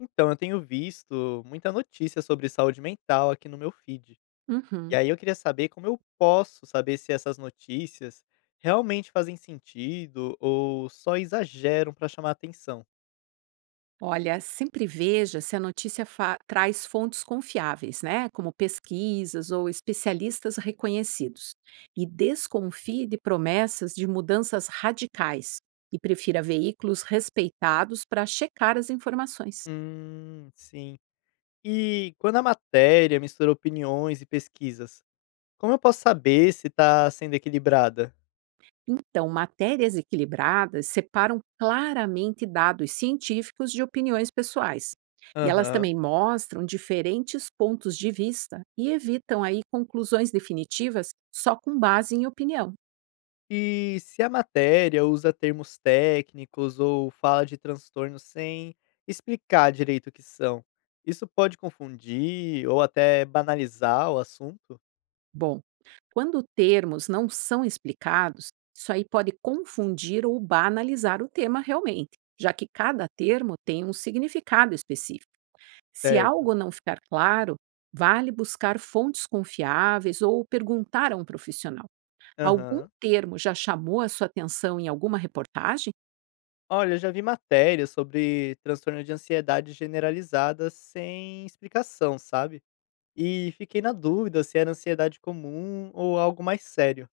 Então, eu tenho visto muita notícia sobre saúde mental aqui no meu feed. E Uhum. aí eu queria saber como eu posso saber se essas notícias realmente fazem sentido ou só exageram para chamar atenção. Olha, sempre veja se a notícia traz fontes confiáveis, né? Como pesquisas ou especialistas reconhecidos. E desconfie de promessas de mudanças radicais e prefira veículos respeitados para checar as informações. Sim. E quando a matéria mistura opiniões e pesquisas, como eu posso saber se está sendo equilibrada? Então, matérias equilibradas separam claramente dados científicos de opiniões pessoais. E elas Aham. também mostram diferentes pontos de vista e evitam aí conclusões definitivas só com base em opinião. E se a matéria usa termos técnicos ou fala de transtornos sem explicar direito o que são, isso pode confundir ou até banalizar o assunto? Bom, quando termos não são explicados, isso aí pode confundir ou banalizar o tema realmente, já que cada termo tem um significado específico. Se Certo. algo não ficar claro, vale buscar fontes confiáveis ou perguntar a um profissional. Algum Aham. termo já chamou a sua atenção em alguma reportagem? Olha, eu já vi matérias sobre transtorno de ansiedade generalizada sem explicação, sabe? E fiquei na dúvida se era ansiedade comum ou algo mais sério.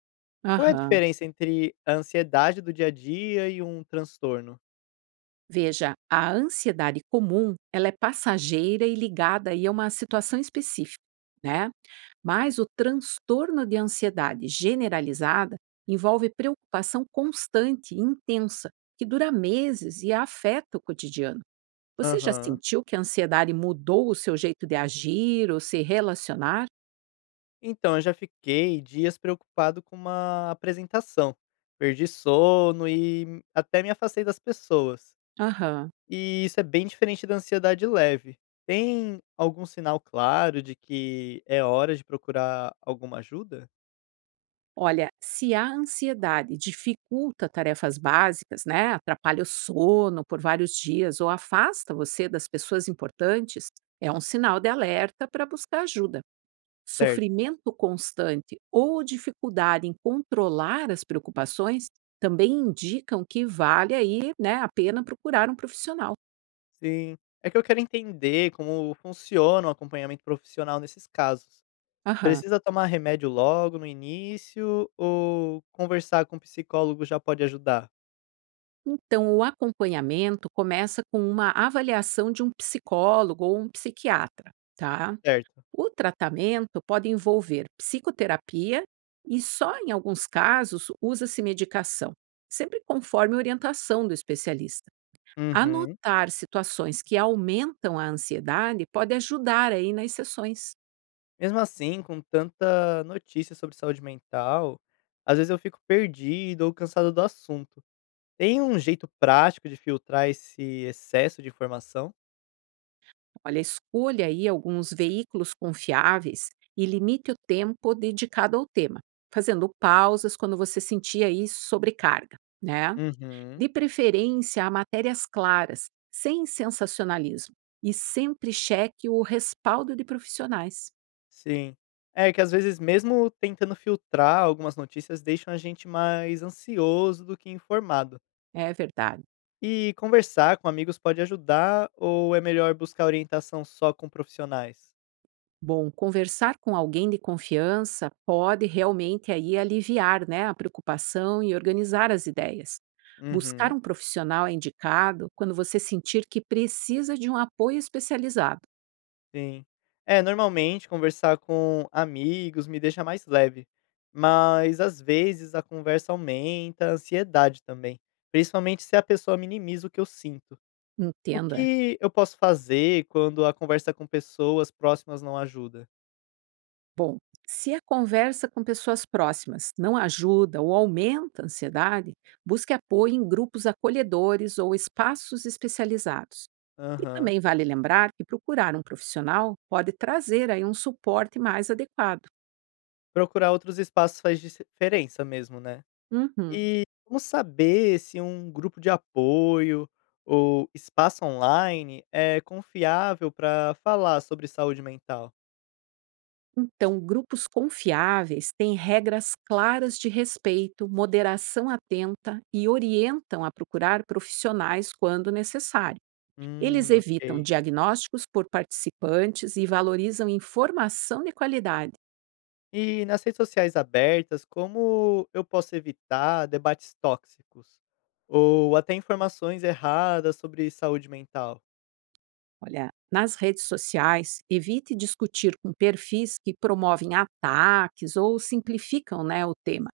Qual é a Aham. diferença entre a ansiedade do dia a dia e um transtorno? Veja, a ansiedade comum, ela é passageira e ligada aí a uma situação específica, né? Mas o transtorno de ansiedade generalizada envolve preocupação constante e intensa, que dura meses e afeta o cotidiano. Você já Aham. sentiu que a ansiedade mudou o seu jeito de agir ou se relacionar? Então, eu já fiquei dias preocupado com uma apresentação. Perdi sono e até me afastei das pessoas. Aham. E isso é bem diferente da ansiedade leve. Tem algum sinal claro de que é hora de procurar alguma ajuda? Olha, se a ansiedade dificulta tarefas básicas, né, atrapalha o sono por vários dias ou afasta você das pessoas importantes, é um sinal de alerta para buscar ajuda. Certo. Sofrimento constante ou dificuldade em controlar as preocupações também indicam que vale aí, né, a pena procurar um profissional. Sim. É que eu quero entender como funciona o acompanhamento profissional nesses casos. Aham. Precisa tomar remédio logo no início ou conversar com o psicólogo já pode ajudar? Então, o acompanhamento começa com uma avaliação de um psicólogo ou um psiquiatra, tá? Certo. O tratamento pode envolver psicoterapia e só em alguns casos usa-se medicação, sempre conforme orientação do especialista. Uhum. Anotar situações que aumentam a ansiedade pode ajudar aí nas sessões. Mesmo assim, com tanta notícia sobre saúde mental, às vezes eu fico perdido ou cansado do assunto. Tem um jeito prático de filtrar esse excesso de informação? Olha, escolha aí alguns veículos confiáveis e limite o tempo dedicado ao tema, fazendo pausas quando você sentir aí sobrecarga, né? Uhum, De preferência a matérias claras, sem sensacionalismo, e sempre cheque o respaldo de profissionais. sim. É que às vezes, mesmo tentando filtrar algumas notícias, deixam a gente mais ansioso do que informado. É verdade. E conversar com amigos pode ajudar ou é melhor buscar orientação só com profissionais? Bom, conversar com alguém de confiança pode realmente aí aliviar, né, a preocupação e organizar as ideias. Buscar Uhum. um profissional é indicado quando você sentir que precisa de um apoio especializado. Sim. É, normalmente conversar com amigos me deixa mais leve, mas às vezes a conversa aumenta a ansiedade também, principalmente se a pessoa minimiza o que eu sinto. O Entendo, é. que eu posso fazer quando a conversa com pessoas próximas não ajuda? Bom, se a conversa com pessoas próximas não ajuda ou aumenta a ansiedade, busque apoio em grupos acolhedores ou espaços especializados. E Aham. também vale lembrar que procurar um profissional pode trazer aí um suporte mais adequado. Procurar outros espaços faz diferença mesmo, né? Uhum. E como saber se um grupo de apoio ou espaço online é confiável para falar sobre saúde mental? Então, grupos confiáveis têm regras claras de respeito, moderação atenta e orientam a procurar profissionais quando necessário. Eles Ok. evitam diagnósticos por participantes e valorizam informação de qualidade. E nas redes sociais abertas, como eu posso evitar debates tóxicos? Ou até informações erradas sobre saúde mental? Olha, nas redes sociais, evite discutir com perfis que promovem ataques ou simplificam, né, o tema.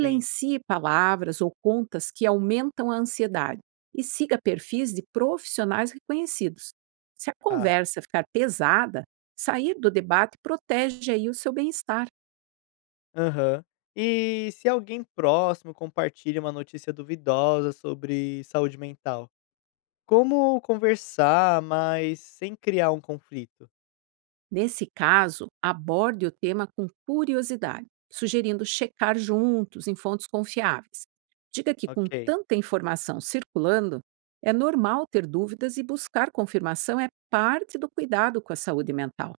Sim, palavras ou contas que aumentam a ansiedade e siga perfis de profissionais reconhecidos. Se a ah. conversa ficar pesada, sair do debate protege aí o seu bem-estar. Aham. E se alguém próximo compartilha uma notícia duvidosa sobre saúde mental? Como conversar, mas sem criar um conflito? Nesse caso, aborde o tema com curiosidade, sugerindo checar juntos em fontes confiáveis. Diga que, com Ok. tanta informação circulando, é normal ter dúvidas e buscar confirmação é parte do cuidado com a saúde mental.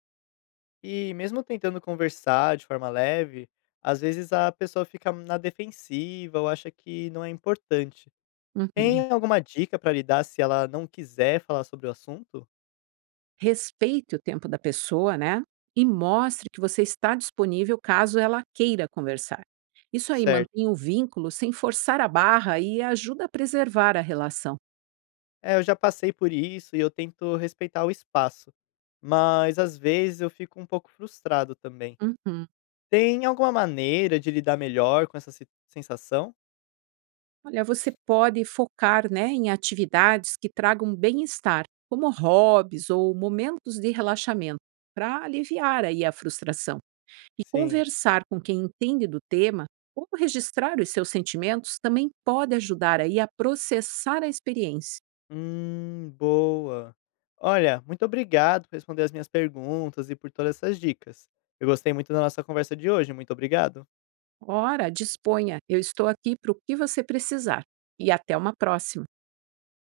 E mesmo tentando conversar de forma leve, às vezes a pessoa fica na defensiva ou acha que não é importante. Uhum. Tem alguma dica pra lhe dar se ela não quiser falar sobre o assunto? Respeite o tempo da pessoa, né? E mostre que você está disponível caso ela queira conversar. Isso aí mantém Certo. o vínculo sem forçar a barra e ajuda a preservar a relação. É, eu já passei por isso e eu tento respeitar o espaço, mas às vezes eu fico um pouco frustrado também. Uhum. Tem alguma maneira de lidar melhor com essa sensação? Olha, você pode focar, né, em atividades que tragam bem-estar, como hobbies ou momentos de relaxamento, para aliviar aí a frustração. E Sim. conversar com quem entende do tema ou registrar os seus sentimentos também pode ajudar aí a processar a experiência. Boa. Olha, muito obrigado por responder as minhas perguntas e por todas essas dicas. Eu gostei muito da nossa conversa de hoje. Muito obrigado. Ora, disponha, eu estou aqui para o que você precisar. E até uma próxima!